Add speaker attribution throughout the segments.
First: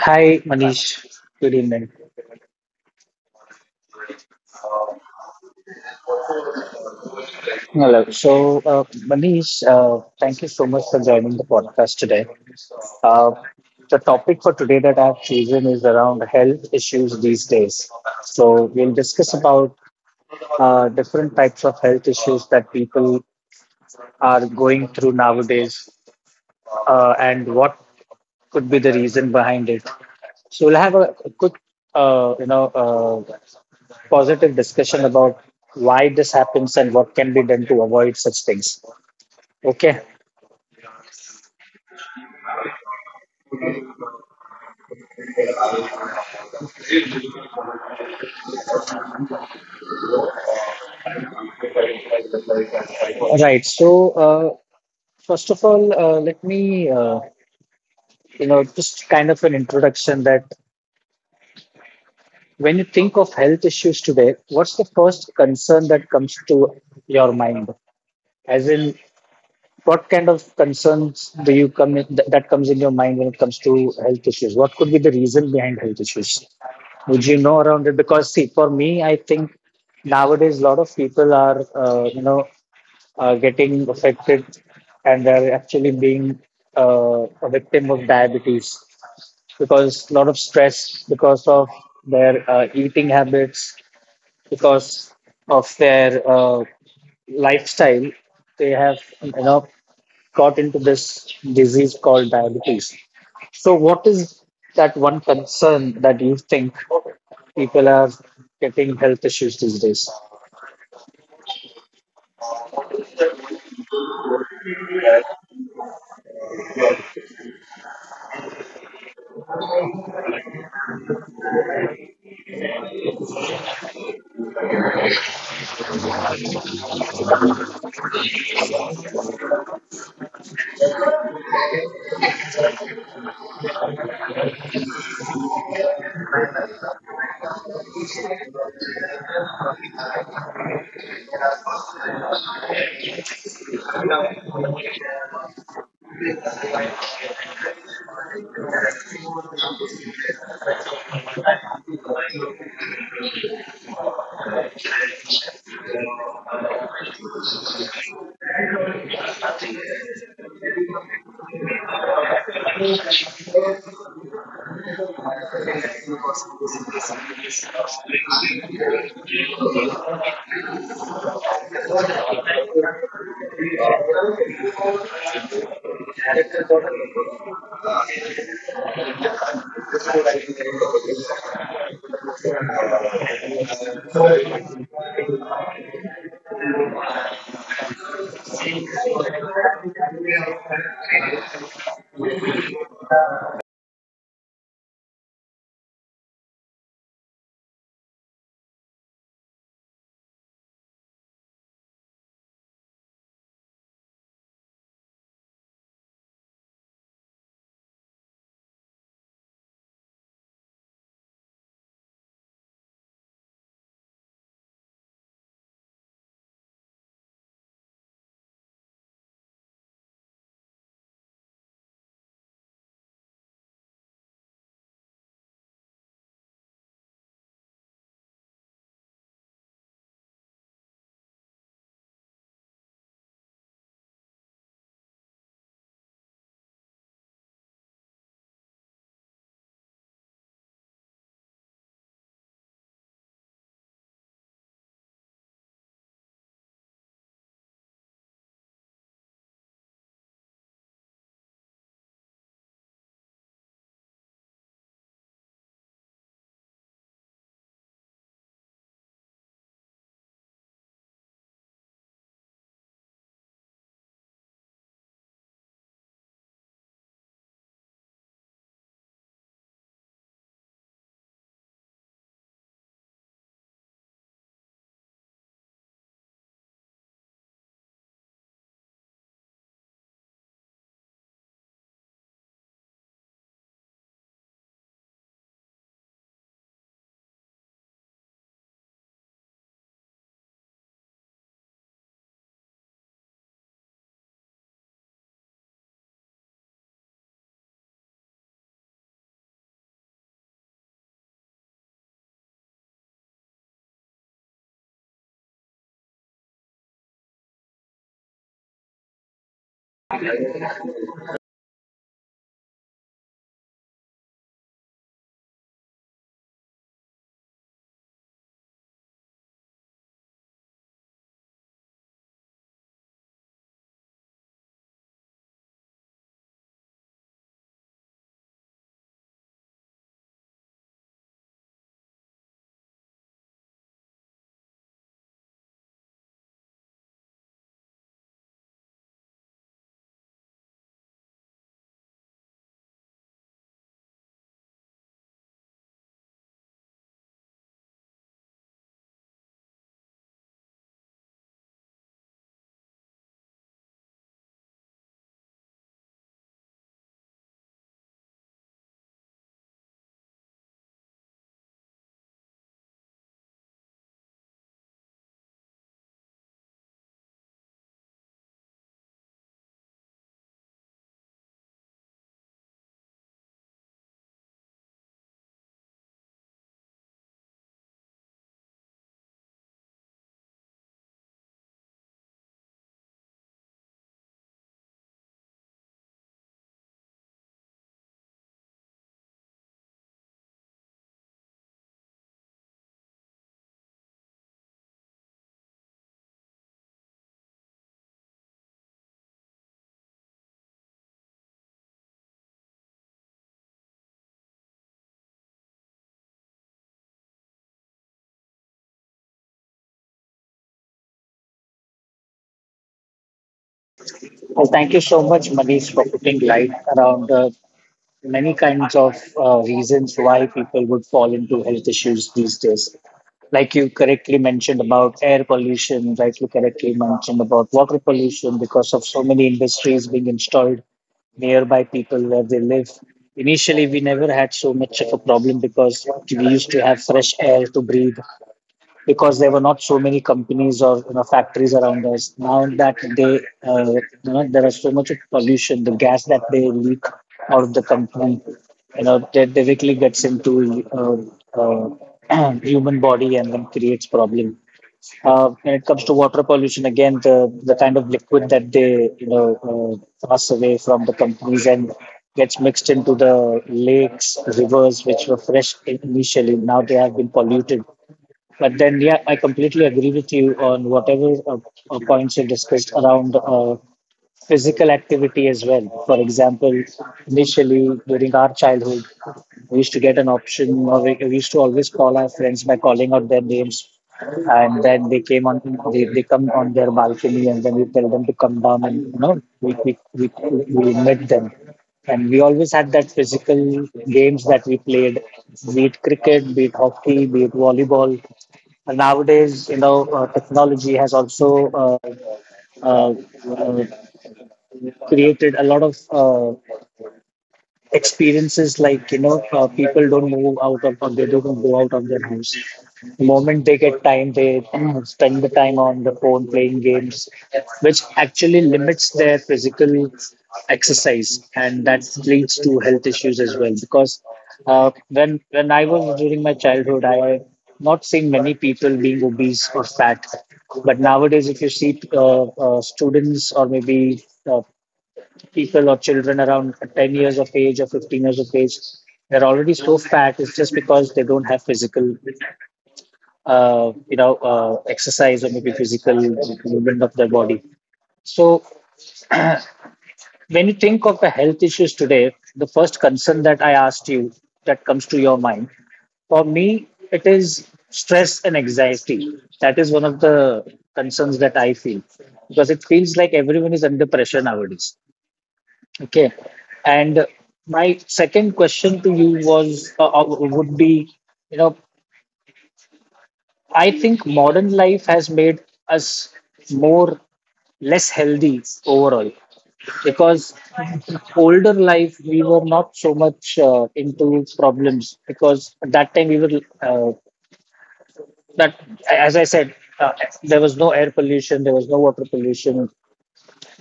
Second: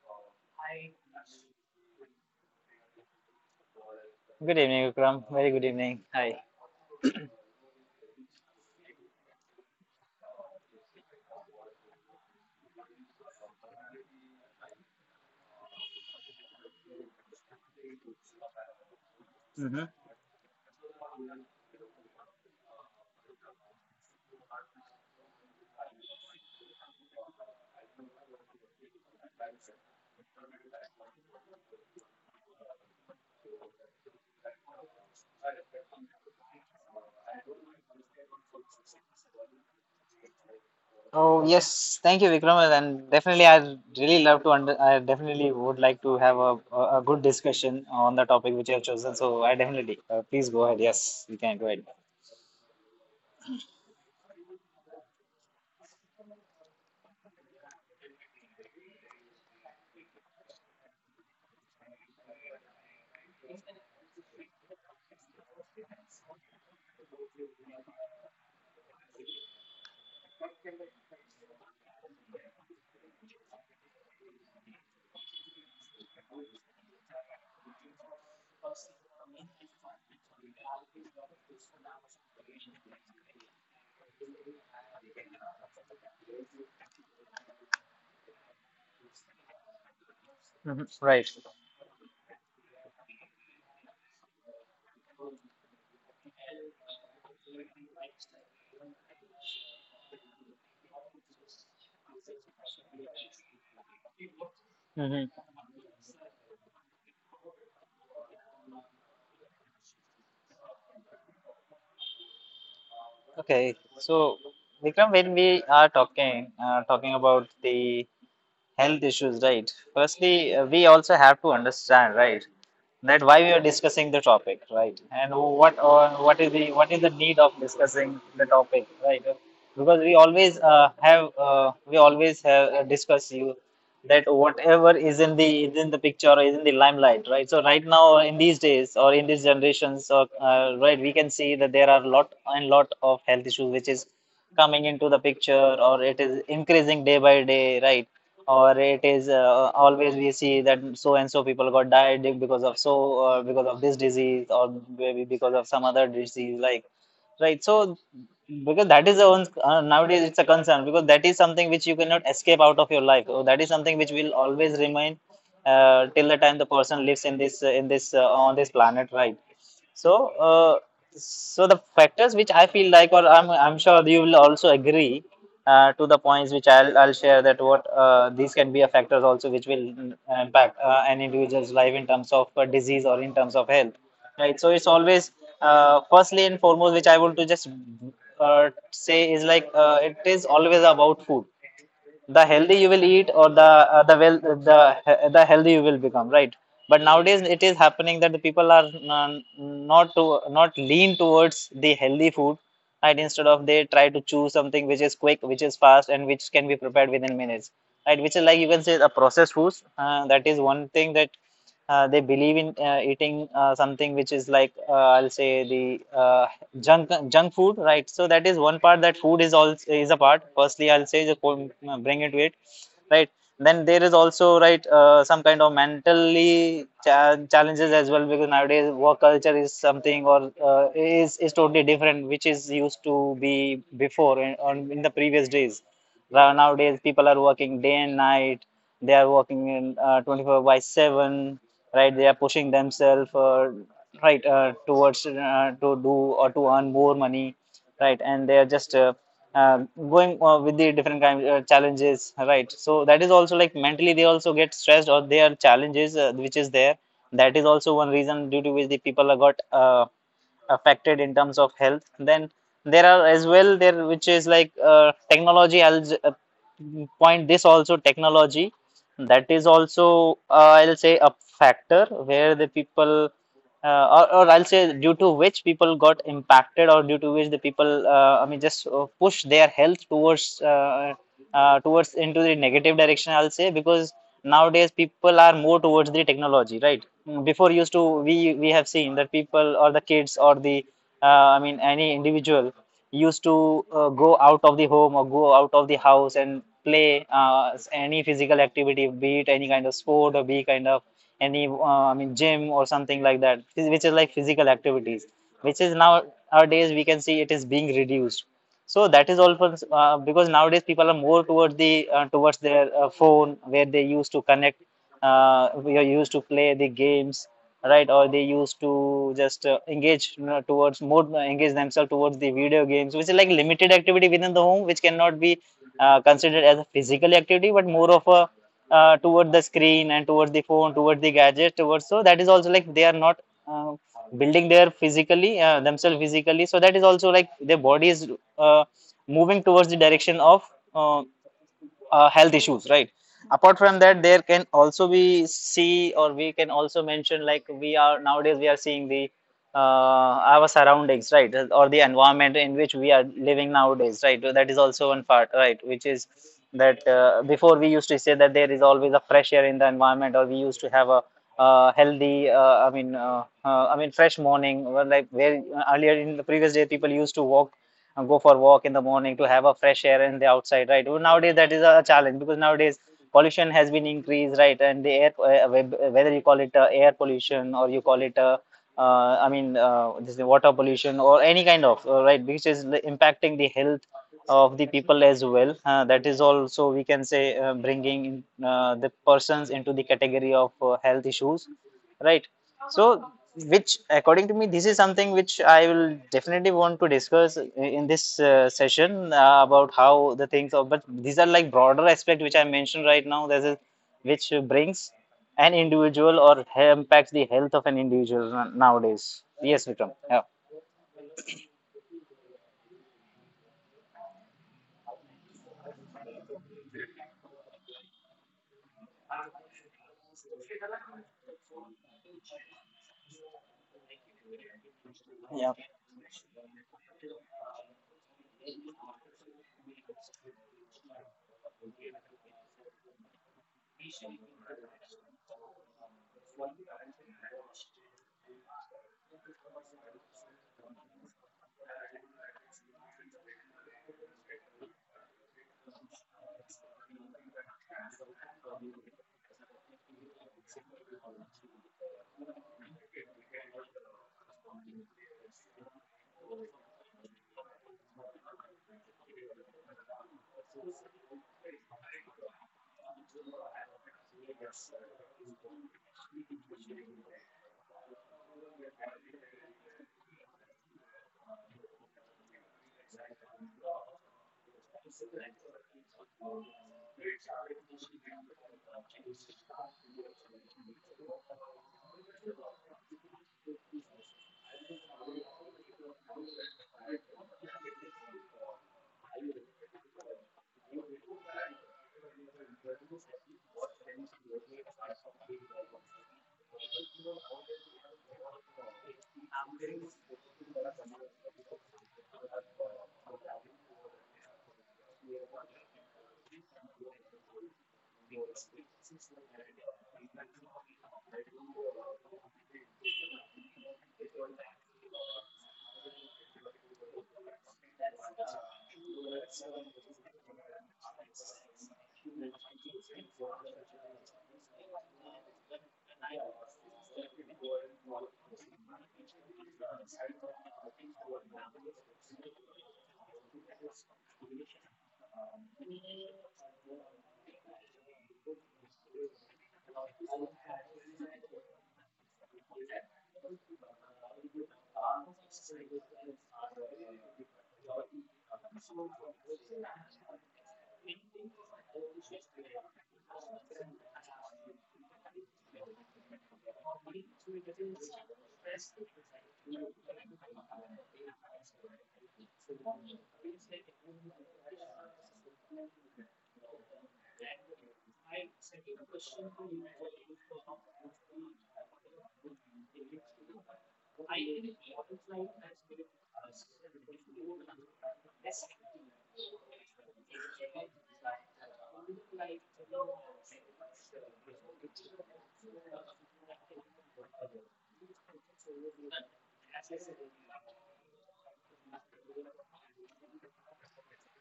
Speaker 1: Hi, Manish. Good evening.
Speaker 2: Good evening, Vikram. Very good evening. Hi.
Speaker 1: Hello. Manish, thank you so much for joining the podcast today. Uh, the topic for today that I've chosen is around health issues these days. So, we'll discuss about
Speaker 2: Hmm.
Speaker 1: different types of health issues that people are going through nowadays, and what could be the reason behind it. So, we'll have a quick, uh, you know, uh, positive discussion about why this happens and what can be done to avoid such things. Okay.
Speaker 2: Oh yes, thank you, Vikram. And definitely, I really love to under. I definitely would like to have a good discussion on the topic which you have chosen. So I definitely, please go ahead. Yes, you can go ahead.
Speaker 1: Right. First of all, let me, just kind of an introduction that when you think of health issues today, what's the first concern that comes to your mind? As in, what kind of concerns do you that comes in your mind when it comes to health issues? What could be the reason behind health issues? Would you know around it? Because see, for me, I think nowadays a lot of people are, getting affected, and they're actually being a victim of diabetes because a lot of stress
Speaker 2: Hmm.
Speaker 1: because of
Speaker 2: Right.
Speaker 1: their eating habits, because of their lifestyle, they have, got into this disease called diabetes. So, what is that one
Speaker 2: Hmm.
Speaker 1: concern that you think people are getting health issues these days?
Speaker 2: Okay. So, Vikram, when we are talking about the health issues, right? Firstly, we also have to understand, right? That why we are discussing the topic, right? And what is the need of discussing the topic, right? Because we always have, discuss you that whatever is in the picture or is in the limelight, right? So right now or in these days or in these generations, or right, we can see that there are lot and lot of health issues which is coming into the picture or it is increasing day by day, right? Or it is, always we see that so and so people got died because of because of this disease or maybe because of some other disease like right. So because that is the one, nowadays it's a concern, because that is something which you cannot escape out of your life. So that is something which will always remain, till the time the person lives in this, on this planet, right? So so the factors which I feel like, or I'm sure you will also agree, to the points which I'll share, that what, these can be a factors also which will, mm, impact, an individual's life in terms of, disease or in terms of health, right? So it's always, firstly and foremost, which I want to just, say is like, it is always about food. The healthy you will eat, or the well the healthy you will become, right? But nowadays it is happening that the people are n- not to not lean towards the healthy food, right? Instead of, they try to choose something which is quick, which is fast, and which can be prepared within minutes, right? Which is like, you can say, the processed foods, that is one thing, that, they believe in, eating, something which is like, I'll say the uh, junk food, right? So that is one part, that food is all is a part, firstly I'll say, just bring it to it, right? Then there is also, right, some kind of mentally challenges as well, because nowadays work culture is something or, is totally different, which is used to be before in the previous days. Nowadays people are working day and night. They are working in, 24 by 7, right? They are pushing themselves, right, towards, to do or to earn more money, right? And they are just going, with the different kind, challenges, right? So that is also like mentally they also get stressed, or their challenges, which is there, that is also one reason due to which the people are got, affected in terms of health. Then there are as well there, which is like, technology. I'll j- point this also Technology, that is also, I'll say a factor where the people, or I'll say due to which people got impacted, or due to which the people, I mean just, push their health towards towards into the negative direction, I'll say. Because nowadays people are more towards the technology, right? Mm, before used to, we have seen that people or the kids or the, I mean any individual used to, go out of the home or go out of the house and play, any physical activity, be it any kind of sport or be kind of any, I mean gym or something like that, which is like physical activities, which is now nowadays we can see it is being reduced. So that is all for, because nowadays people are more towards the, towards their, phone, where they used to connect, we are used to play the games, right? Or they used to just, engage, you know, towards more, engage themselves towards the video games, which is like limited activity within the home, which cannot be, considered as a physical activity, but more of a, toward the screen and towards the phone, towards the gadget, towards. So that is also like they are not, uh, building their physically, themselves physically. So that is also like their body is, uh, moving towards the direction of uh, health issues, right? Apart from that, there can also be see, or we can also mention like, we are nowadays we are seeing the, our surroundings, right? Or the environment in which we are living nowadays, right? That is also one part, right? Which is that, before we used to say that there is always a fresh air in the environment, or we used to have a, healthy, I mean, I mean fresh morning well, like where earlier in the previous day people used to walk, go for a walk in the morning to have a fresh air in the outside, right? Well, nowadays that is a challenge, because nowadays pollution has been increased, right? And the air, whether you call it, air pollution, or you call it, I mean, this is water pollution or any kind of, right, which is impacting the health of the people as well. That is also we can say, bringing, the persons into the category of, health issues, right? So, which, according to me, this is something which I will definitely want to discuss in this, session, about how the things are. But these are like broader aspect which I mentioned right now. Is which brings an individual or impacts the health of an individual nowadays. Yes, Vikram. Yeah.
Speaker 1: Well, thank you so much, Manish, for putting light around the many kinds of reasons why people would fall into health issues these days. Like you correctly mentioned about air
Speaker 2: Yeah.
Speaker 1: pollution, like you correctly mentioned about water pollution because of so many industries being installed nearby people where they live. Initially, we never had so much of a problem because we used to have fresh air to breathe because there were not so many companies or, you know, factories around us. Now that uh, you know, there is so much of pollution, the gas that they leak out of the company, you know, that directly gets into human body and then creates problem. When it comes to water pollution, again, the kind of liquid that they, you know, pass away from the companies and gets mixed into the lakes, rivers, which were fresh initially. Now they have been polluted, but then, yeah, I completely agree with you on whatever points you discussed around. Physical activity as well. For example, initially during our childhood, we used to get an option, or we used to always call our friends by calling out their names, and then they came on, they come on their balcony, and then we tell them to come down, and you know, we met them. And we always had that physical games that we played, be it cricket, be it hockey, be it volleyball, and nowadays, you know, technology has also uh, uh, created a lot of experiences like, you know, people don't move out of or they don't go out of their house. The moment they get time they spend the time on the phone playing games, which actually limits their physical exercise, and that leads to health issues as well because, when I was during my childhood, I not seeing many people being obese or fat. But nowadays if you see students, or maybe uh, people or children around 10 years of age or 15 years of age, they're already so fat. It's just because they don't have physical exercise, or maybe physical movement of their body. So when you think of the health issues today, the first concern that I asked you, that comes to your mind, for me, it is stress and anxiety. That is one of the concerns that I feel because it feels like everyone is under pressure nowadays. Okay. And my second question to you was would be, you know, I think modern life has made us more less healthy overall because older life we were not so much into problems because at that time we were, that as I said, there was no air pollution, there was no water pollution.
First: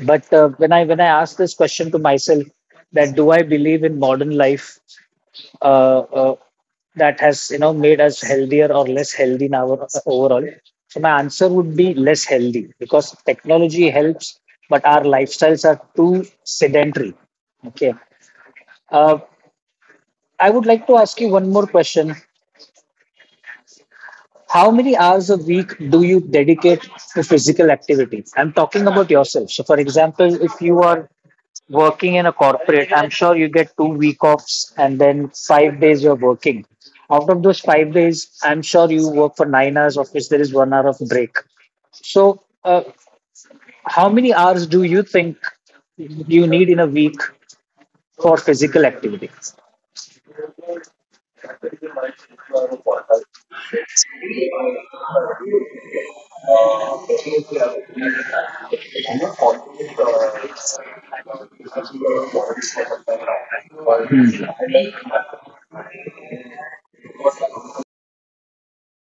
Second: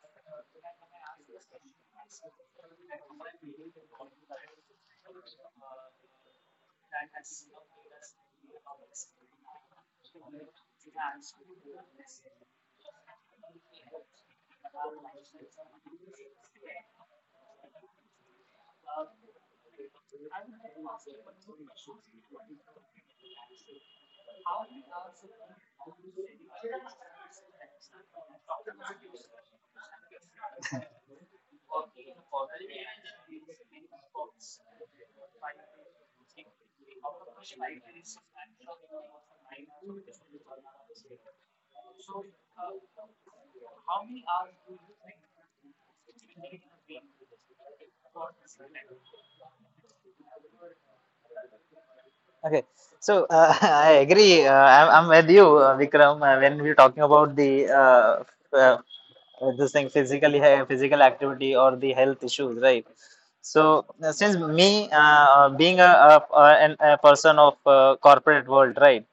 Speaker 1: But when I asked this question to myself, that do I believe in modern life, uh, uh, that has, you know, made us healthier or less healthy in our overall? So my answer would be less healthy because technology helps, but our lifestyles are too sedentary. Okay. Uh, I would like to ask you one more question. How many hours a week do you dedicate to physical activity? I'm talking about yourself. So, for example, if you are working in a corporate, I'm sure you get 2 week offs and then 5 days you're working. Out of those 5 days, I'm sure you work for 9 hours, of which there is 1 hour of break. So, how many hours do you think you need in a week for physical activity?
Speaker 2: Okay, so I agree. I'm with you, Vikram, when we're talking about the uh, this thing, physically physical activity or the health issues, right? So since me, being a person of, corporate world, right?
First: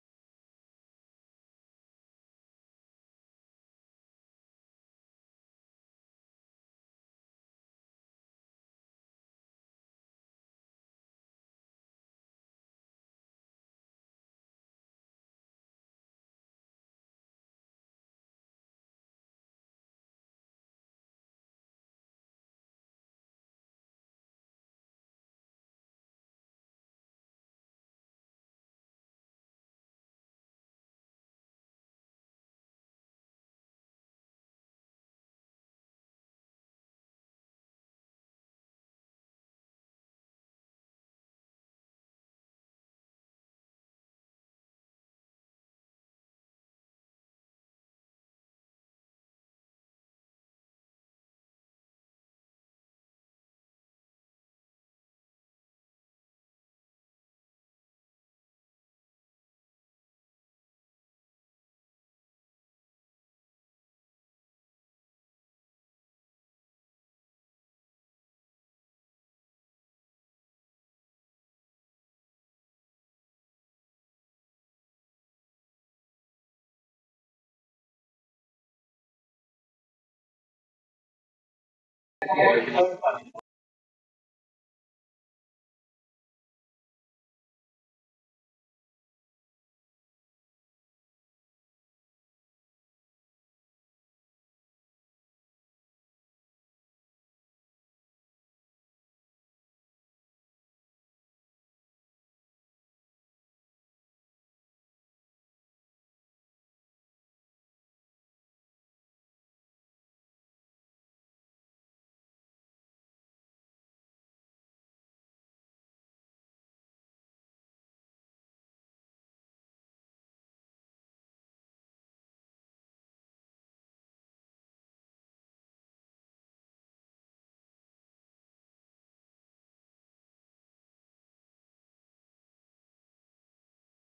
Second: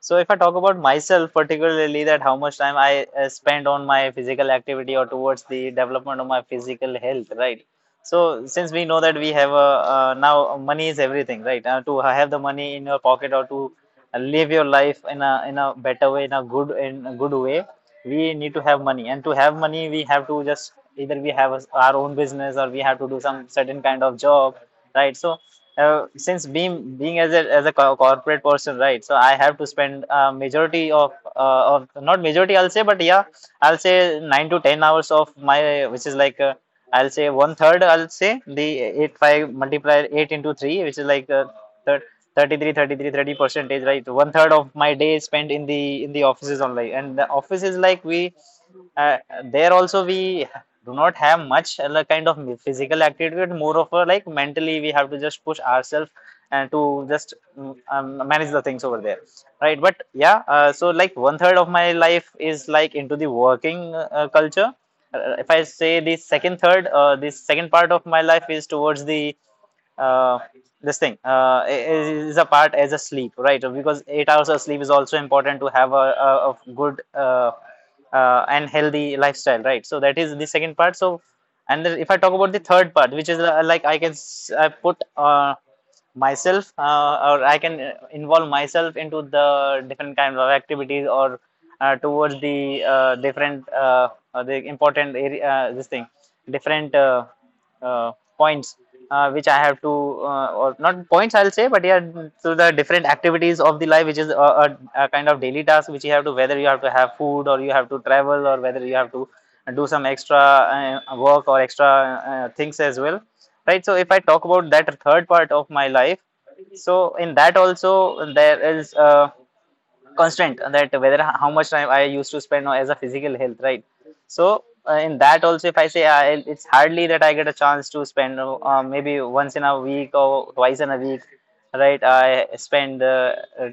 Speaker 2: So if I talk about myself particularly, that how much time I, spend on my physical activity or towards the development of my physical health, right? So since we know that we have a, now money is everything, right? To have the money in your pocket, or to, live your life in a better way, in a good way, we need to have money. And to have money, we have to just, either we have our own business, or we have to do some certain kind of job, right? So since being as a corporate person, right? So I have to spend, majority of, of not majority, I'll say, but yeah, I'll say 9 to 10 hours of my, which is like, I'll say one third. I'll say the 8 5 multiplier, 8 into 3, which is like, thir- 33, thirty-three, 30 percentage, right? One third of my day is spent in the offices only. And the office is like we, uh, there also we do not have much, like, kind of physical activity, but more of a like mentally we have to just push ourselves and to just, mm, manage the things over there, right? But yeah, so like one third of my life is like into the working, culture. Uh, if I say the second third, the second part of my life is towards the, uh, this thing, is a part as a sleep, right? Because 8 hours of sleep is also important to have a good, and healthy lifestyle, right? So that is the second part. So, and then if I talk about the third part, which is like I can I put myself or I can involve myself into the different kinds of activities or towards the different the important area this thing different uh, points which I have to or not points, I'll say, but yeah, to the different activities of the life, which is a kind of daily task which you have to, whether you have to have food, or you have to travel, or whether you have to do some extra work or extra things as well, right? So if I talk about that third part of my life, so in that also there is constant that whether how much time I used to spend as a physical health, right? So in that also, if I say it's hardly that I get a chance to spend maybe once in a week or twice in a week, right? I spend uh,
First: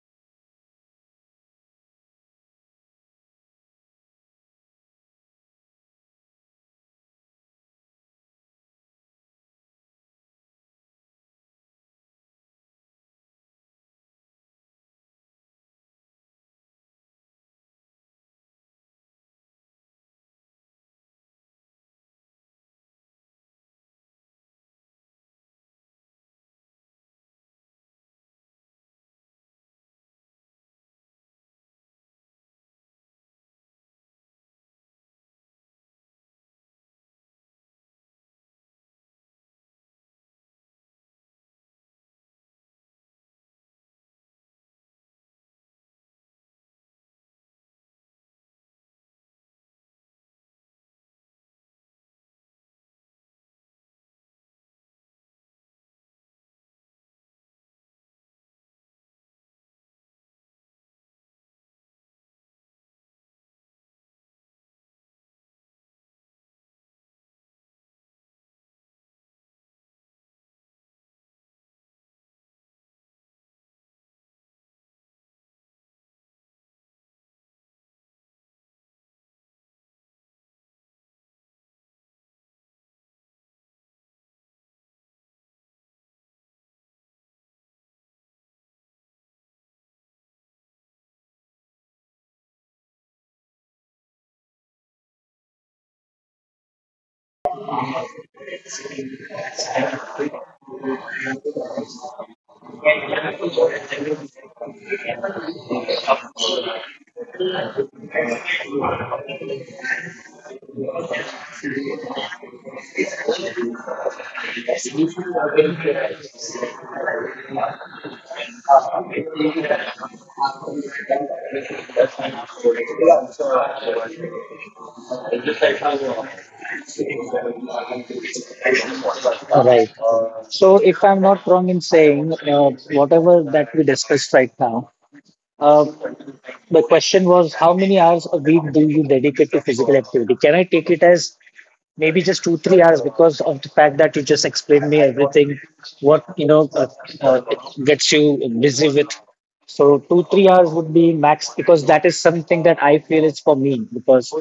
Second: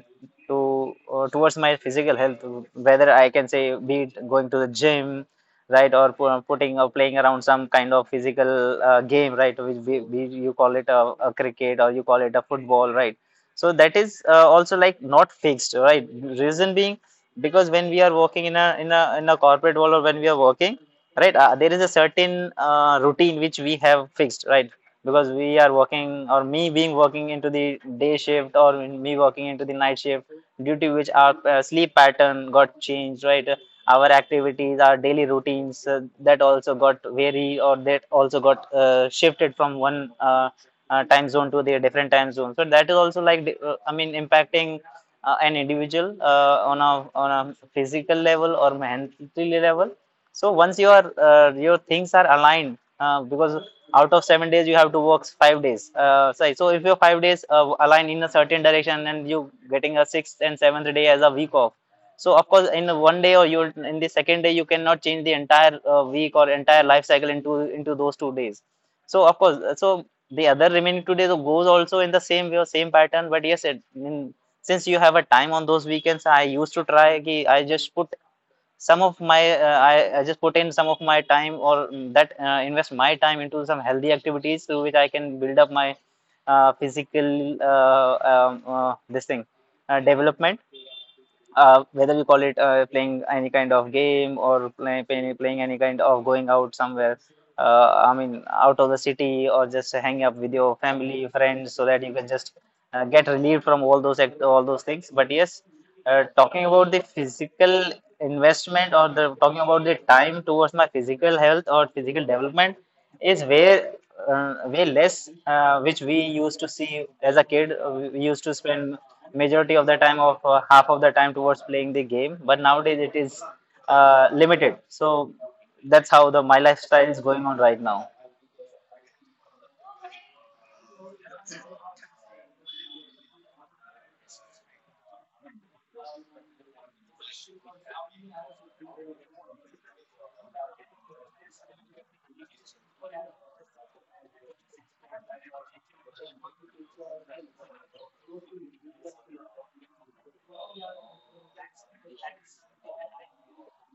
Speaker 2: to towards my physical health, whether I can say, be it going to the gym, right, or putting or playing around some kind of physical game, right? Which be you call it a cricket, or you call it a football, right? So that is also like not fixed, right? Reason being, because when we are working in a corporate world, or when we are working, right, there is a certain routine which we have fixed, right. Because we are working, or me being working into the day shift or me working into the night shift, due to which our sleep pattern got changed, right. Our activities, our daily routines, that also got vary, or that also got shifted from one time zone to the different time zone. So that is also like, I mean, impacting an individual on a physical level or mentally level. So once your things are aligned, because out of 7 days you have to work 5 days. So if your 5 days align in a certain direction and you getting a sixth and seventh day as a week off. So of course, in the one day, or you in the second day, you cannot change the entire week or entire life cycle into those 2 days. So of course, so the other remaining 2 days goes also in the same way or same pattern. But yes, since you have a time on those weekends, I used to try, ki I just put some of my I just put in some of my time, or mm, that invest my time into some healthy activities through which I can build up my physical this thing development, whether you call it playing any kind of game, or playing any kind of, going out somewhere, I mean out of the city, or just hanging up with your family friends, so that you can just get relieved from all those things. But
Speaker 1: Hmm.
Speaker 2: yes, talking about the physical investment, or the talking about the time towards my physical health or physical development, is way, way less, which we used to see as a kid. We used to spend majority of the time, of half of the time, towards playing the game, but nowadays it is limited. So that's how the my lifestyle is going on right now.
Speaker 1: Right. So, if I'm not wrong in saying whatever that we discussed right now, uh, the question was, how many hours a week do you dedicate to physical activity? Can I take it as maybe just two, 3 hours because of the fact that you just explained me everything, what, you know, uh, gets you busy with. So two, 3 hours would be max because that is something that I feel is for me because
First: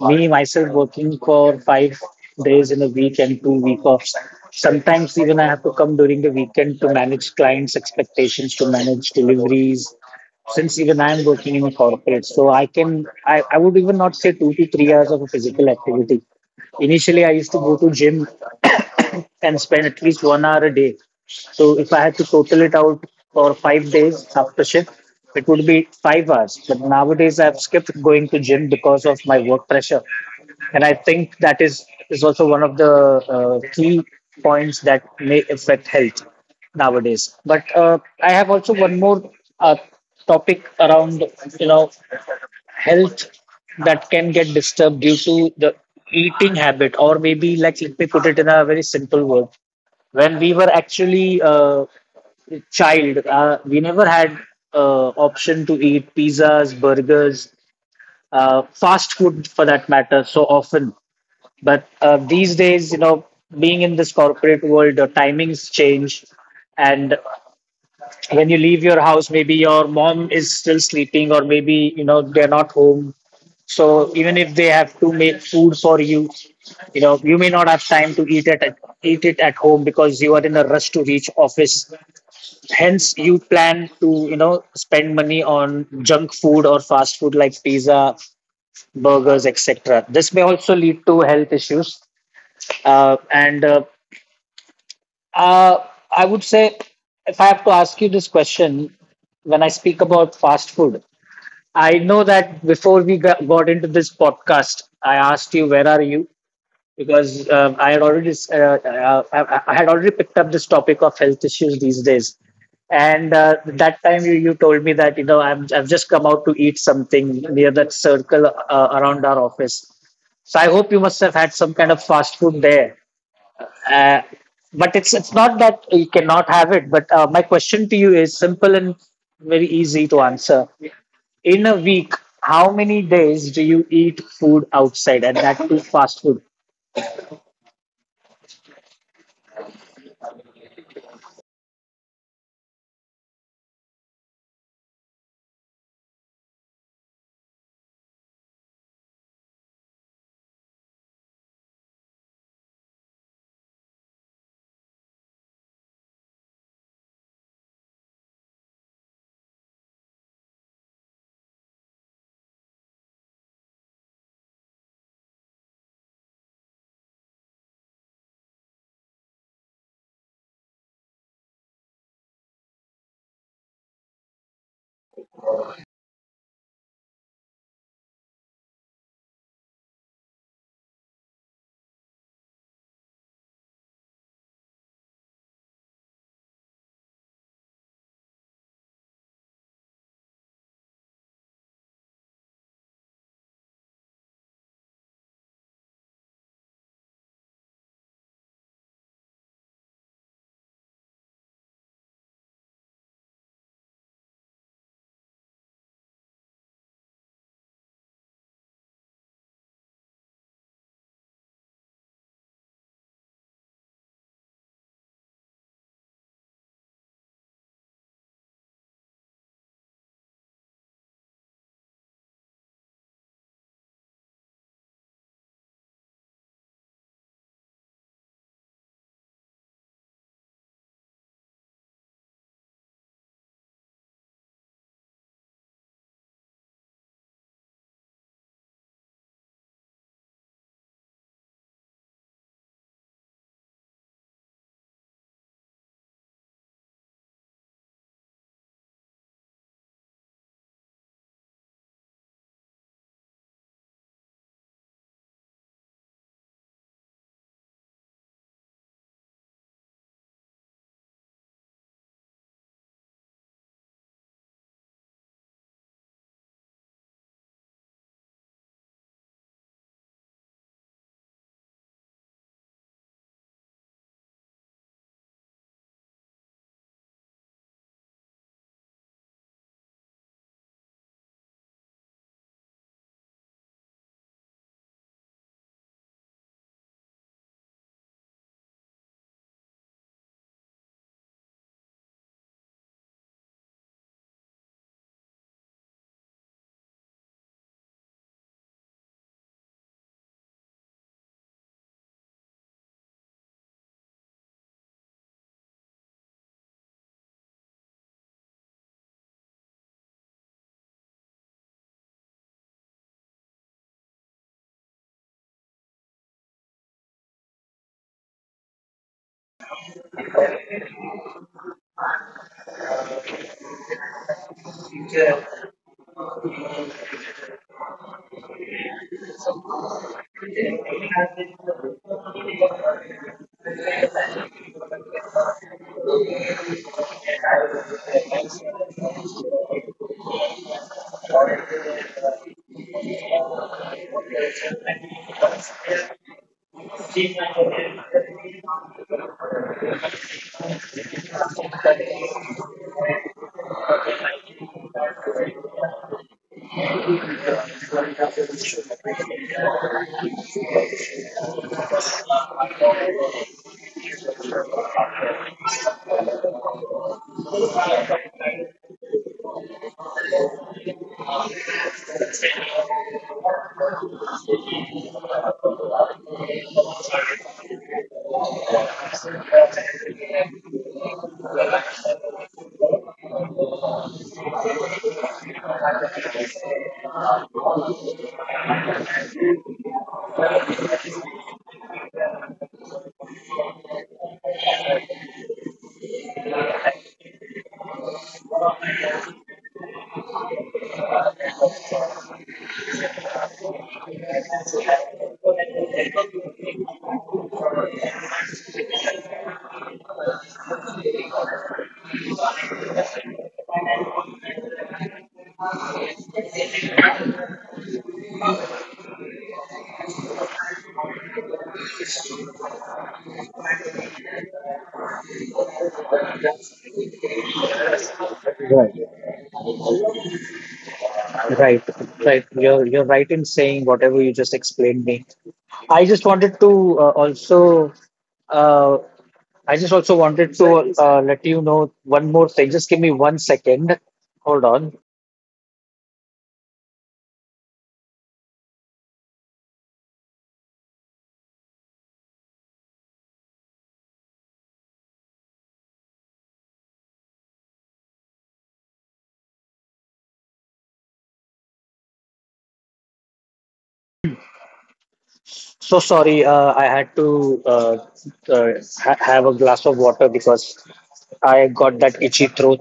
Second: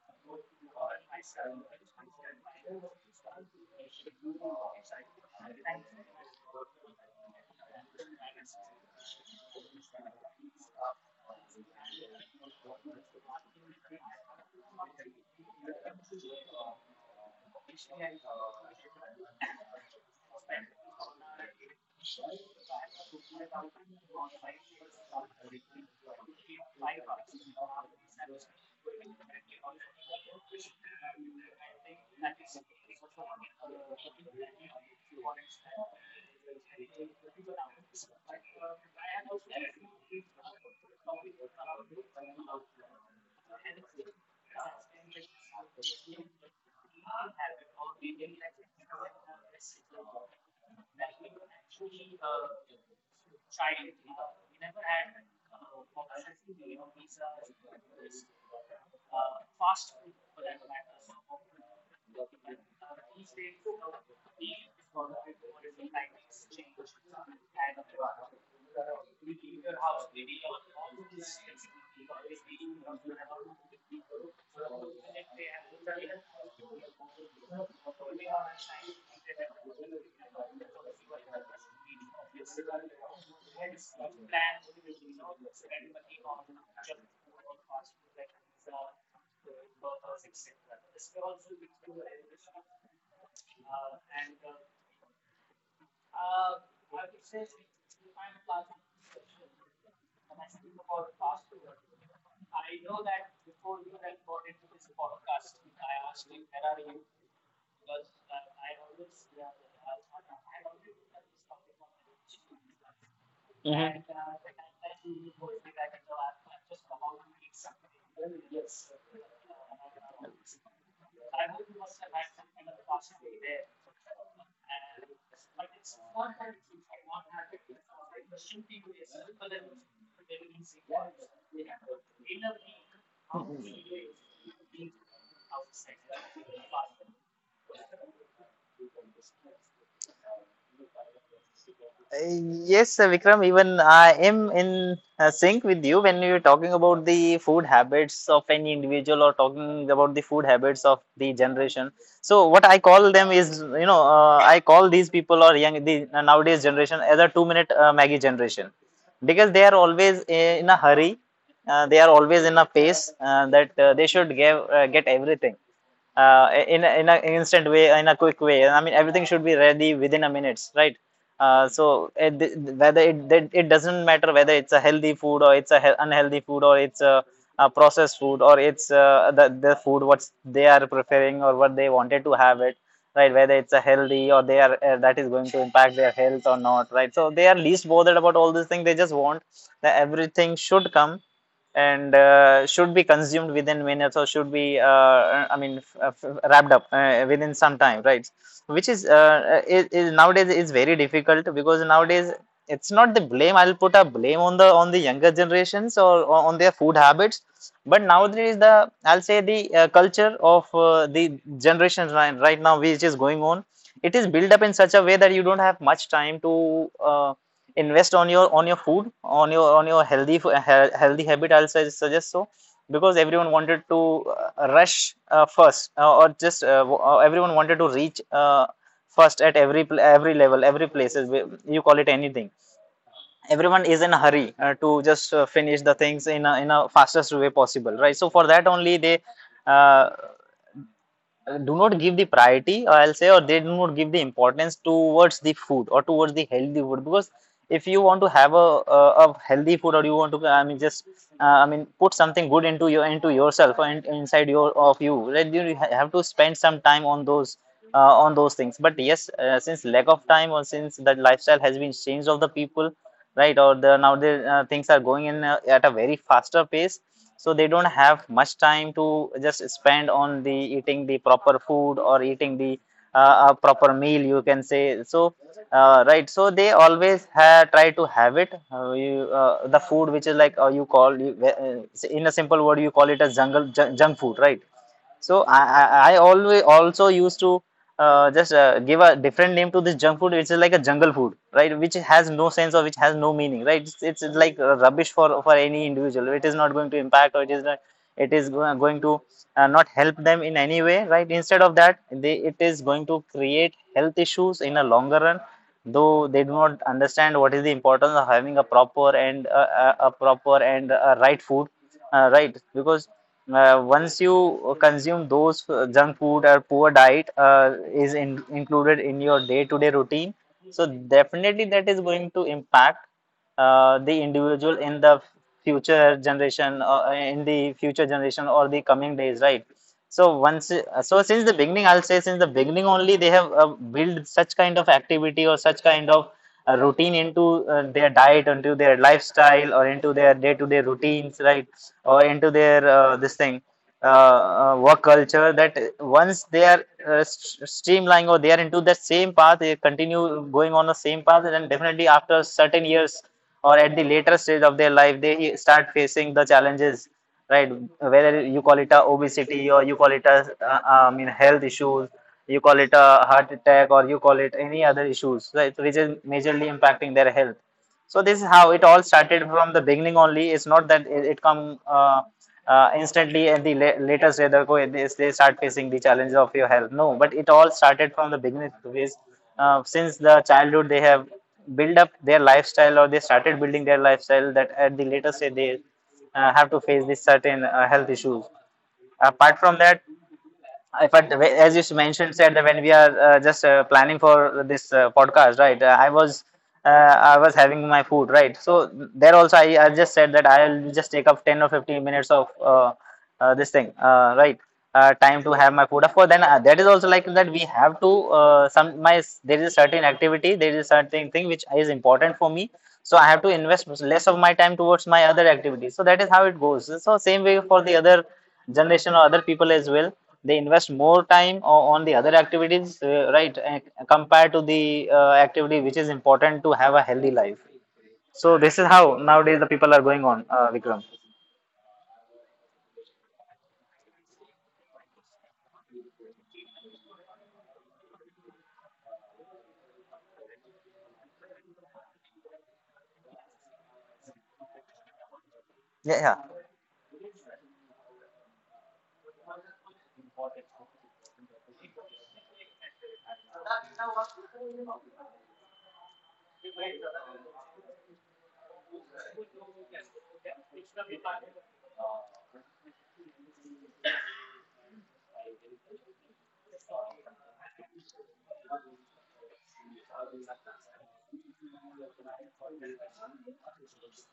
Speaker 1: me myself working for 5 days in a week and 2 week offs. Sometimes even I have to come during the weekend to manage clients' expectations, to manage deliveries. Since even I am working in a corporate, so I would even not say 2 to 3 hours of a physical activity. Initially, I used to go to gym and spend at least 1 hour a day. So if I had to total it out for 5 days after shift, it would be 5 hours. But nowadays I've skipped going to gym because of my work pressure, and I think that is also one of the key points that may affect health nowadays. But I have also one more uh, topic around, you know, health that can get disturbed due to the eating habit, or maybe like let me put it in a very simple word. When we were actually a child, we never had option to eat pizzas, burgers, fast food for that matter so often. But these days, you know, being in this corporate world, the timings change, and when you leave your house maybe your mom is still sleeping, or maybe, you know, they're not home. So even if they have to make food for you, you know, you may not have time to eat it at home because you are in a rush to reach office. Hence you plan to, you know, spend money on junk food or fast food like pizza, burgers, etc. This may also lead to health issues, and uh, I would say, if I have to ask you this question, when I speak about fast food, I know that before we got into this podcast, I asked you, where are you? Because I had already picked up this topic of health issues these days, and that time you told me that, you know, I've just come out to eat something near that circle around our office. So I hope you must have had some kind of fast food there. Uh, but it's not that you cannot have it. But my question to you is simple and very easy to answer. In a week, how many days do you eat food outside, and that too fast food?
Speaker 2: Uh, Yes, Vikram, even I am in sync with you when you're talking about the food habits of any individual, or talking about the food habits of the generation. So what I call them is, I call these people, or young, the nowadays generation, as a two-minute Maggie generation, because they are always in a hurry. They are always in a pace, that they should give get everything in a, in an instant way, in a quick way, I mean everything should be ready within a minutes, right. So whether it doesn't matter, whether it's a healthy food, or it's unhealthy food, or it's a processed food, or it's the food what they are preferring, or what they wanted to have it, right. Whether it's a healthy, or they are, that is going to impact their health or not, right. So they are least bothered about all these things, they just want that everything should come and should be consumed within minutes, or should be I mean wrapped up within some time, right. Which is is nowadays is very difficult, because nowadays it's not the blame, I'll put a blame on the younger generations, or on their food habits. But nowadays, the I'll say the culture of the generations right, right now, which is going on, it is built up in such a way that you don't have much time to invest on your food, on your healthy habit, I'll suggest. So because everyone wanted to rush, first, or just everyone wanted to reach first at every every level, every places, you call it anything. Everyone is in a hurry to just finish the things in a fastest way possible, right. So for that only, they uh, do not give the priority, or I'll say, or they do not give the importance towards the food or towards the healthy food, because if you want to have a healthy food, or you want to, I mean, just I mean put something good into your into yourself, or inside your of you, right, you have to spend some time on those, on those things. But yes, since lack of time, or since that lifestyle has been changed of the people, right? Or the nowadays things are going in, at a very faster pace, so they don't have much time to just spend on the eating the proper food, or eating the a proper meal, you can say. So, right. So they always try to have it. The food which is like, you call in a simple word, you call it a jungle junk food, right? So I always also used to just give a different name to this junk food, which is like a jungle food, right? Which has no sense, or which has no meaning, right? It's like rubbish for any individual. It is not going to impact, or it is not, it going to not help them in any way, right. Instead of that, they, it is going to create health issues in a longer run. Though they do not understand what is the importance of having a proper and right food, right? Because once you consume those junk food or poor diet is included in your day-to-day routine, so definitely that is going to impact the individual in the future generation or the coming days, right. So once so since the beginning, I'll say, since the beginning only, they have built such kind of activity, or such kind of routine, into their diet, into their lifestyle, or into their day-to-day routines, right. Or into their this thing work culture, that once they are streamlining, or they are into that same path, they continue going on the same path, and then definitely after certain years, or at the later stage of their life, they start facing the challenges, right. Whether you call it a obesity, or you call it a uh, I mean health issues, you call it a heart attack, or you call it any other issues, right, which is majorly impacting their health. So this is how it all started from the beginning only. It's not that it come instantly at the latest, rather go, they start facing the challenges of your health, no. But it all started from the beginning, because since the childhood, they have built up their lifestyle, or they started building their lifestyle, that at the latest stage, they have to face this certain health issues. Apart from that, if as you mentioned, said that when we are just planning for this podcast, right, uh, I was having my food, right, so there also I just said that I'll just take up 10 or 15 minutes of this thing right, time to have my food. Of course, then that is also like that we have to, some my there is a certain activity, there is a certain thing which is important for me, so I have to invest less of my time towards my other activities, so that is how it goes, so same way for the other generation or other people as well, they Invest more time on the other activities, right, and compared to the activity which is important to have a healthy life. So this is how nowadays the people are going on,
Speaker 1: Right,
Speaker 2: Vikram.
Speaker 1: right, right. You're right in saying whatever you just explained me. I just wanted to uh, also, uh, I just also wanted to let you know one more thing. Just give me 1 second. Hold
Speaker 2: yeah
Speaker 1: on.
Speaker 2: yeah
Speaker 1: So sorry, I had to uh, have a glass of water because I got that itchy throat.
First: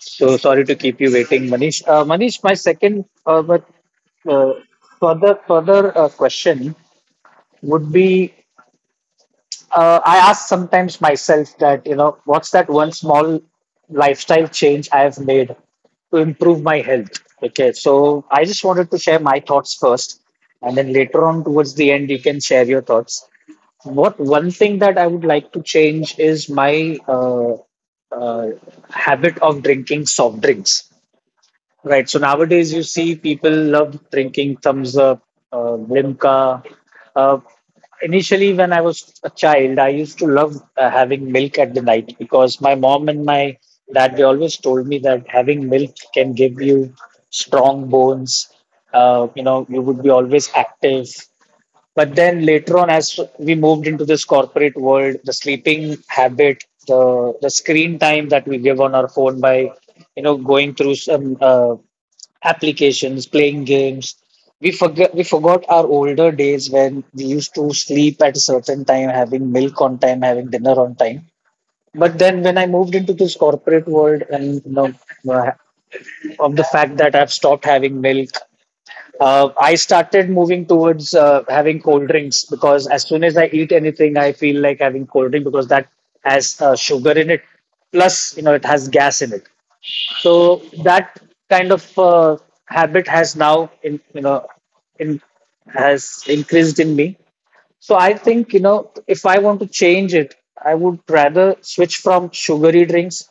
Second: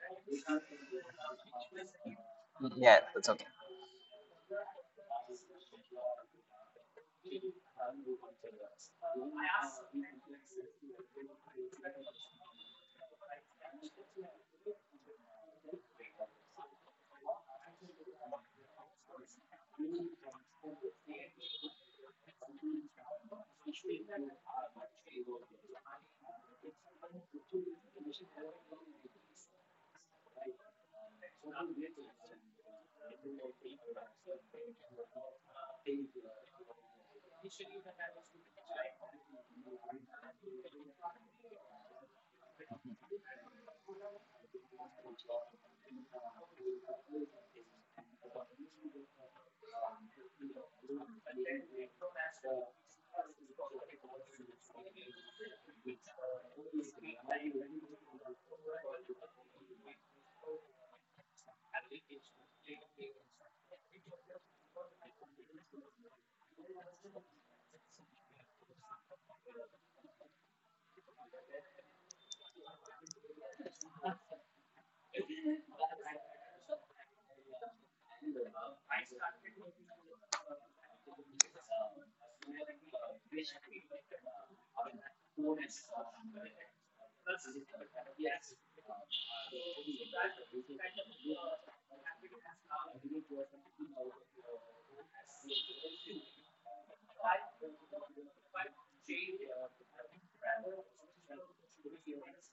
Speaker 1: So sorry to keep you waiting, Manish. Manish, my
Speaker 2: yeah,
Speaker 1: second
Speaker 2: that's okay.
Speaker 1: but uh, further further question would be, I ask sometimes myself that, you know, what's that one small lifestyle change I have made to improve my health? Okay, so I just wanted to share my thoughts first, and then later on, towards the end, you can share your thoughts. What one thing that I would like to change is my uh, habit of drinking soft drinks. Right. So nowadays, you see people love drinking Thumbs Up, Limca. Uh, Initially, when I was a child, I used to love having milk at the night because my mom and my dad they always told me that having milk can give you strong bones. You know, you would be always active. But then later on, as we moved into this corporate world, the sleeping habit, the screen time that we give on our phone by, you know, going through some applications, playing games. We forgot our older days when we used to sleep at a certain time, having milk on time, having dinner on time. But then when I moved into this corporate world and you know uh, of the fact that I've stopped having milk, I started moving towards having cold drinks because as soon as I eat anything, I feel like having cold drink because that has sugar in it. Plus, you know, it has gas in it. So that kind of habit has now, in you know, in has increased in me. So I think, you know, if I want to change it, I would rather switch from sugary drinks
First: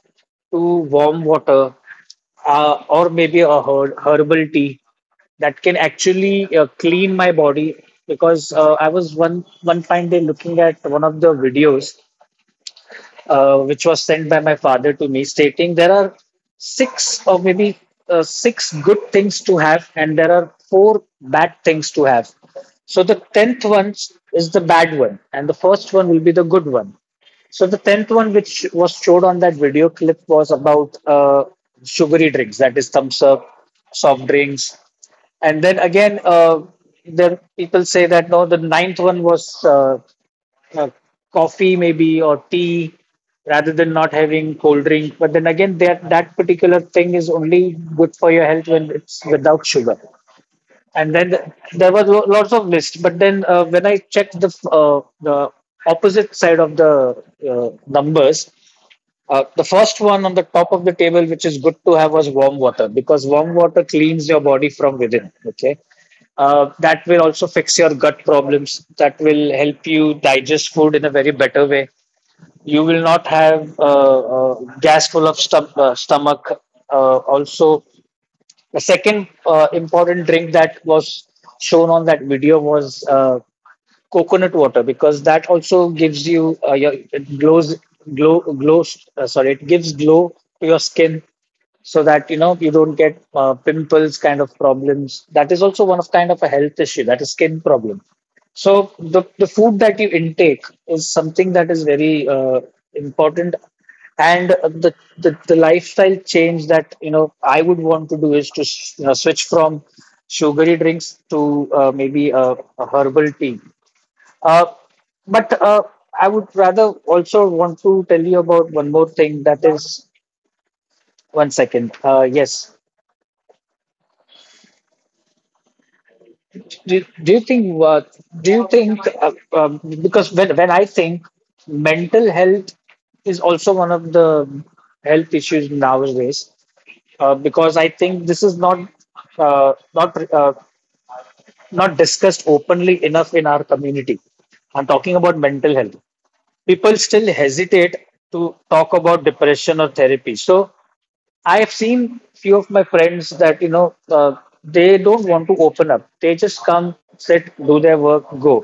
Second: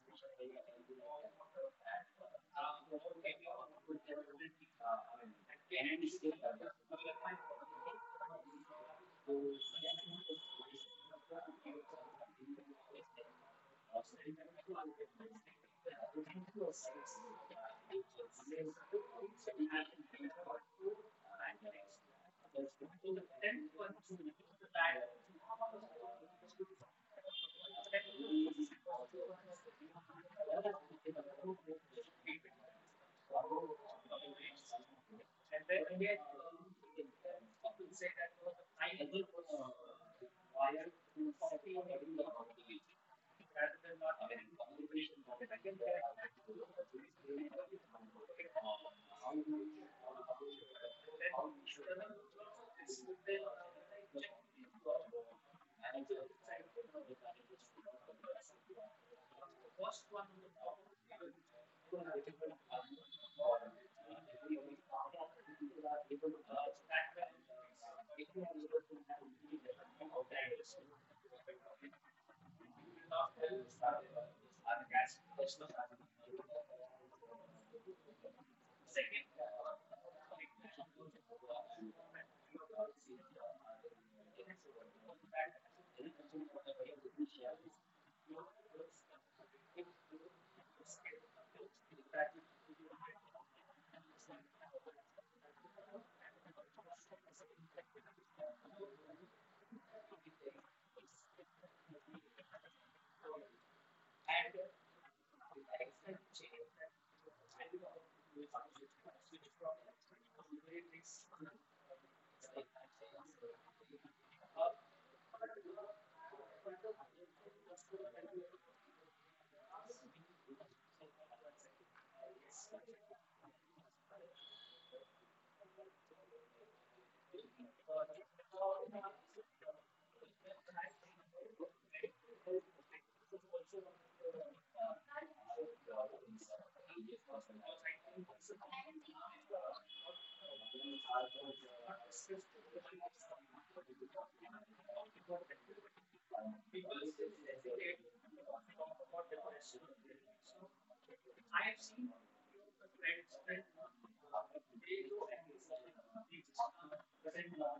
Speaker 1: to warm water, or maybe a herbal tea that can actually clean my body because I was one fine day looking at one of the videos which was sent by my father to me, stating there are six or maybe, six good things to have, and there are four bad things to have. So the tenth one is the bad one, and the first one will be the good one. So the tenth one, which was showed on that video clip, was about sugary drinks, that is thumbs up, soft drinks, and then again, then people say that no, the ninth one was uh, coffee maybe or tea rather than not having cold drink. But then again, that particular thing is only good for your health when it's without sugar. and then th- there was lots of list, but then when I checked the the opposite side of the numbers, the first one on the top of the table, which is good to have, was warm water because warm water cleans your body from within. Okay. That will also fix your gut problems. That will help you digest food in a very better way. You will not have gas full of stomach. Also, the second important drink that was shown on that video was coconut water because that also gives you your it glows, sorry, it gives glow to your skin so that you know you don't get pimples kind of problems. That is also one of kind of a health issue, that is skin problem. So the food that you intake is something that is very important, and the, the lifestyle change that you know I would want to do is to you know, switch from sugary drinks to maybe a herbal tea. Uh, but I would rather also want to tell you about one more thing that is one second. Yes, do, do you think uh, do you think because when I think mental health is also one of the health issues nowadays. Because I think this is not uh, not uh, not discussed openly enough in our community. I'm talking about mental health. People still hesitate to talk about depression or therapy. So I have seen few of my friends that you know they don't want to open up. They just come, sit, do their work, go.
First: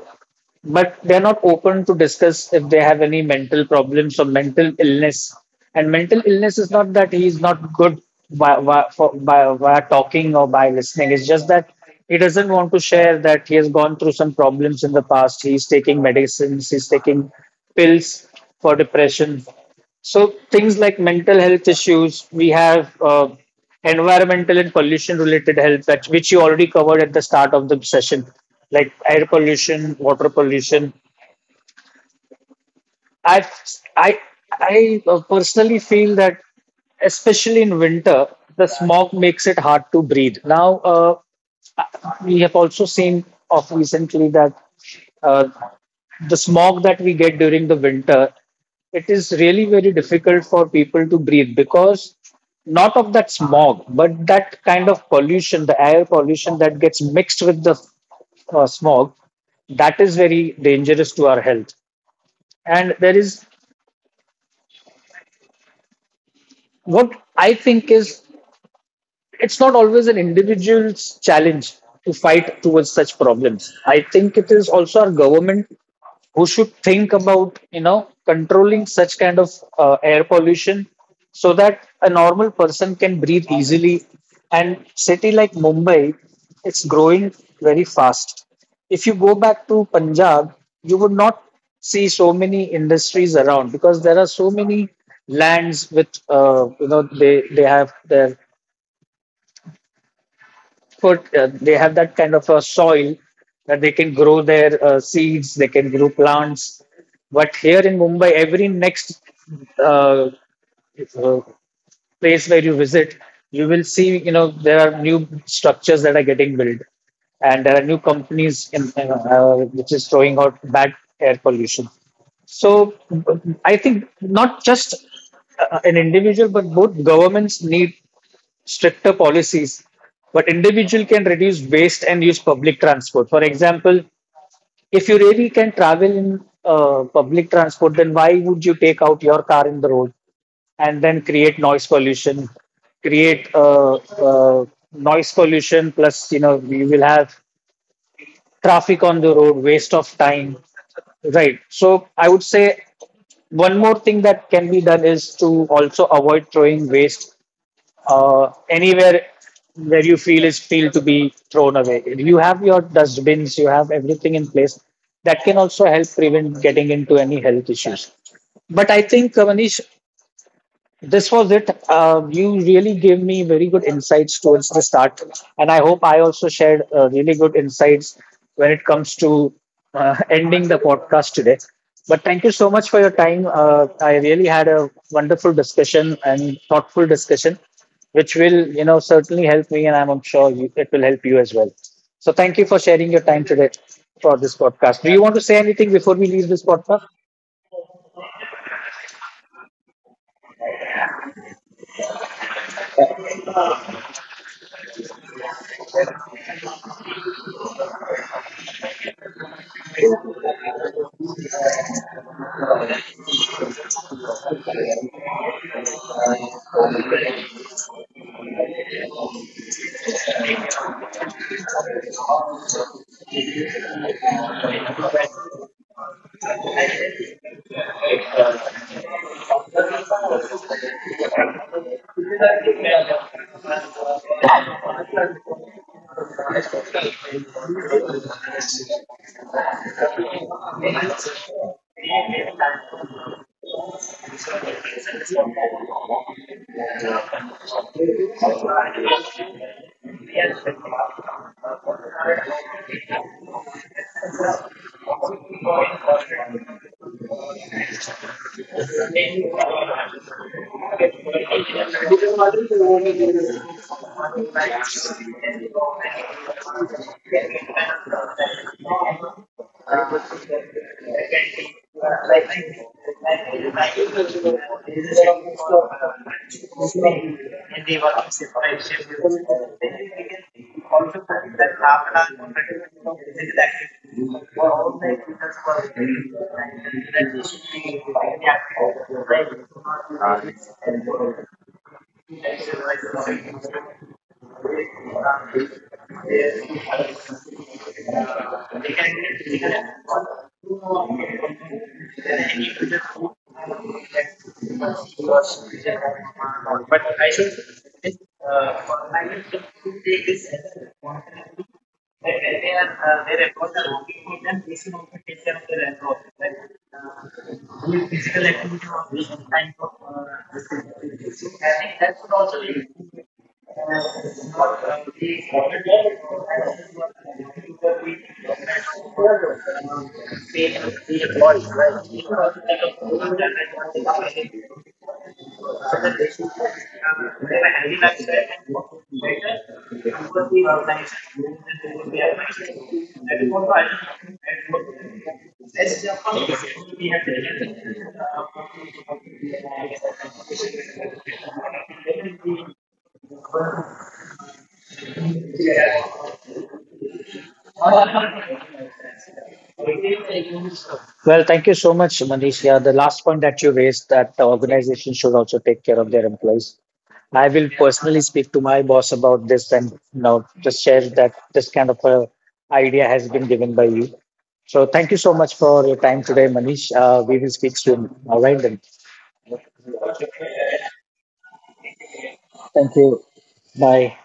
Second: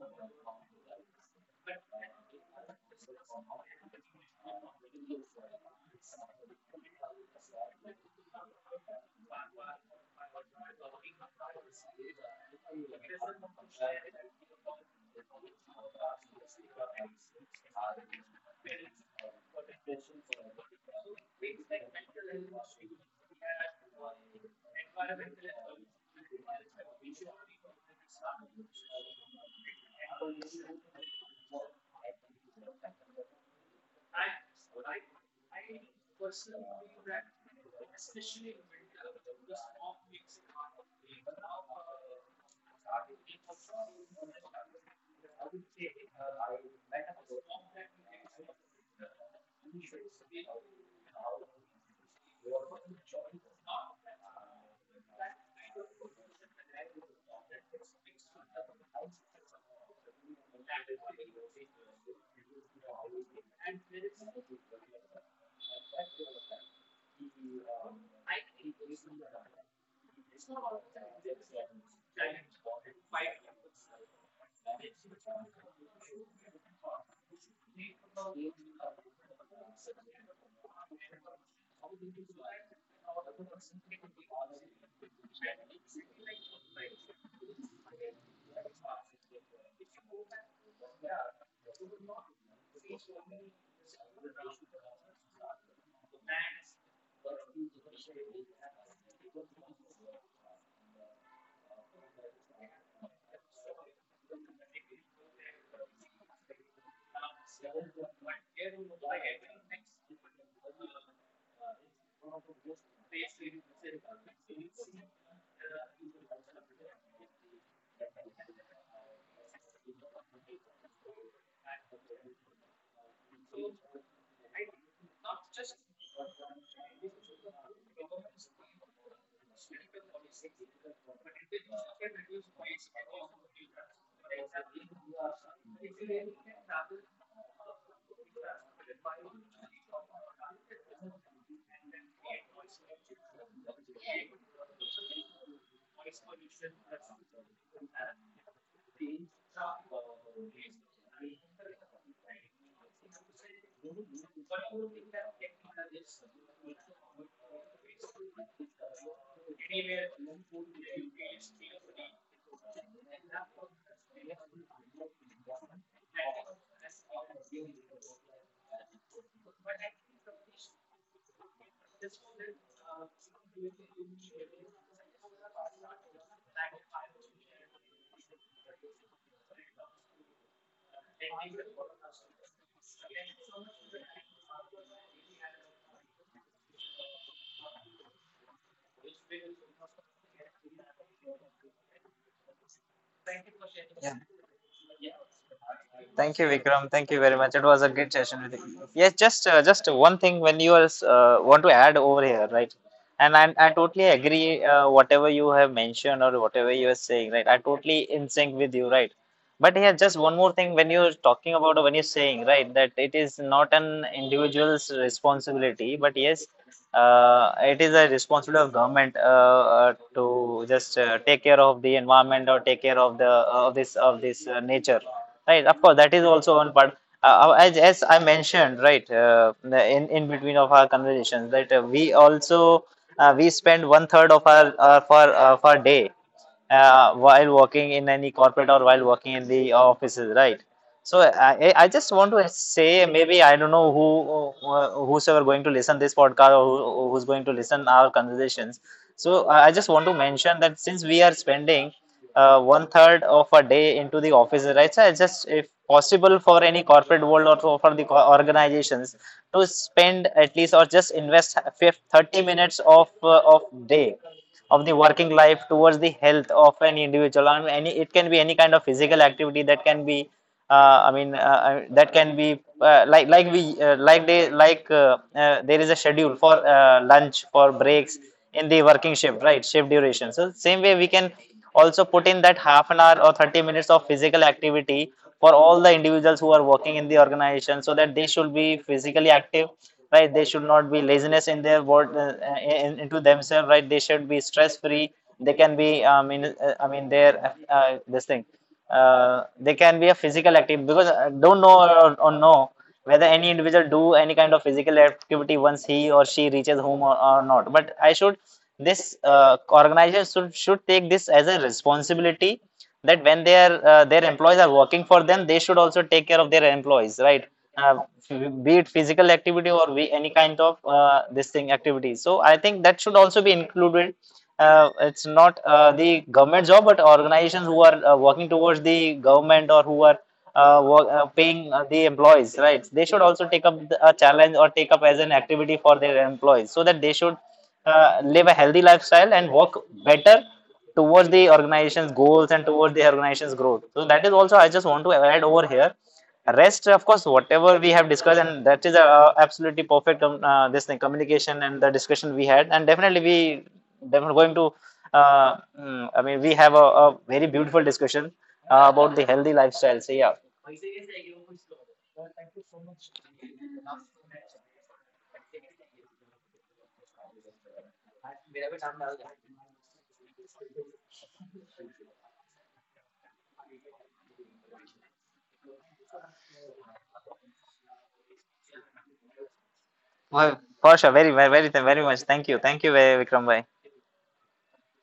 Speaker 1: But they're not open to discuss if they have any mental problems or mental illness. And mental illness is not that he's not good by talking or by listening. It's just that he doesn't want to share that he has gone through some problems in the past. He's taking medicines, he's taking pills for depression. So things like mental health issues, we have environmental and pollution related health, that, which you already covered at the start of the session, like air pollution, water pollution. I I I personally feel that, especially in winter, the smog makes it hard to breathe. Now, we have also seen of recently that uh, the smog that we get during the winter, it is really very difficult for people to breathe because not of that smog, but that kind of pollution, the air pollution that gets mixed with the smog, that is very dangerous to our health. And there is what I think is it's not always an individual's challenge to fight towards such problems. I think it is also our government who should think about you know controlling such kind of air pollution so that a normal person can breathe easily. And city like Mumbai, it's growing very fast. If you go back to Punjab, you would not see so many industries around because there are so many lands with, you know, they have their put they have that kind of a soil that they can grow their seeds, they can grow plants. But here in Mumbai, every next uh, uh, place where you visit, you will see, you know, there are new structures that are getting built, and there are new companies in, which is throwing out bad air pollution. So I think not just an individual, but both governments need stricter policies. But individual can reduce waste and use public transport. For example, if you really can travel in public transport, then why would you take out your car in the road and then create noise pollution? Create noise pollution, plus you know we will have traffic on the road, waste of time. Right. So I would say one more thing that can be done is to also avoid throwing waste anywhere where you feel is feel to be thrown away. You have your dustbins, you have everything in place. That can also help prevent getting into any health issues. But I think, Manish, this was it. You really gave me very good insights towards the start, and I hope I also shared really good insights when it comes to ending the podcast today. But thank you so much for your time. I really had a wonderful discussion and thoughtful discussion, which will, you know, certainly help me, and I'm sure you, it will help you as well. So thank you for sharing your time today
Speaker 2: Yeah.
Speaker 1: for this podcast. Do you want to say anything before we
Speaker 2: Thank
Speaker 1: leave
Speaker 2: you,
Speaker 1: this
Speaker 2: Vikram.
Speaker 1: podcast?
Speaker 2: Thank you very much. It was a great session with you. Yes, just one thing when you are want to add over here, right? And I totally agree, whatever you have mentioned or whatever you are saying, right? I totally in sync with you, right? But here, just one more thing when you're talking about or when you're saying, right, that it is not an individual's responsibility, but yes, it is a responsibility of government to just take care of the environment or take care of the of this nature, right? Of course, that is also one part. As I mentioned, right, in between of our conversations that we also we spend one third of our for day, while working in any
Speaker 1: Thank
Speaker 2: corporate or
Speaker 1: you.
Speaker 2: while working in the offices, right? So I just want to say, maybe I don't know who whosoever going to listen this podcast or who's going to listen our conversations. So I just want to mention that since we are spending one third of a day into the office, right? So I just, if possible, for any corporate world or for organizations to spend at least or just invest 30 minutes of day, of the working life, towards the health of an individual. And any, it can be any kind of physical activity that can be, I mean, that can be like we like they like there is a schedule for lunch, for breaks in the working shift, right, shift duration. So same way we can also put in that half an hour or 30 minutes of physical activity for all the individuals who are working in the organization, so that they should be physically active, right? They should not be laziness in their word, into themselves, right? They should be stress free. They can be I mean their this thing, they can be a physical active, because I don't know or know whether any individual do any kind of physical activity once he or she reaches home or not. But I should, this organization should take this as a responsibility, that when their employees are working for them, they should also take care of their employees, right? uh, be it physical activity or any kind of this thing activity. So I think that should also be included. It's not the government job, but organizations who are working towards the government or who are paying the employees, right? They should also take up a challenge or take up as an activity for their employees, so that they should live a healthy lifestyle and work better towards the organization's goals and towards the organization's growth. So that is also I just want to add over here. Rest, of course, whatever we have discussed, and that is absolutely perfect. This thing, communication and the discussion we had, and definitely we definitely going to. I mean, we have a very beautiful discussion about the healthy lifestyle. So yeah,
Speaker 1: Well, thank you so much, Manish. Yeah, the last point that you raised that the organization should also take care of their employees. I will personally speak to my boss about this and you know, just share that this kind of a idea has been given by you. So thank you so much for your time today, Manish. We will speak soon. All right, then.
Speaker 2: well, for sure, very, very, very, very much. Thank you, Vikram. Bye,
Speaker 1: Thank you. Bye.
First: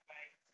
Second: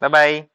Speaker 2: bye, bye.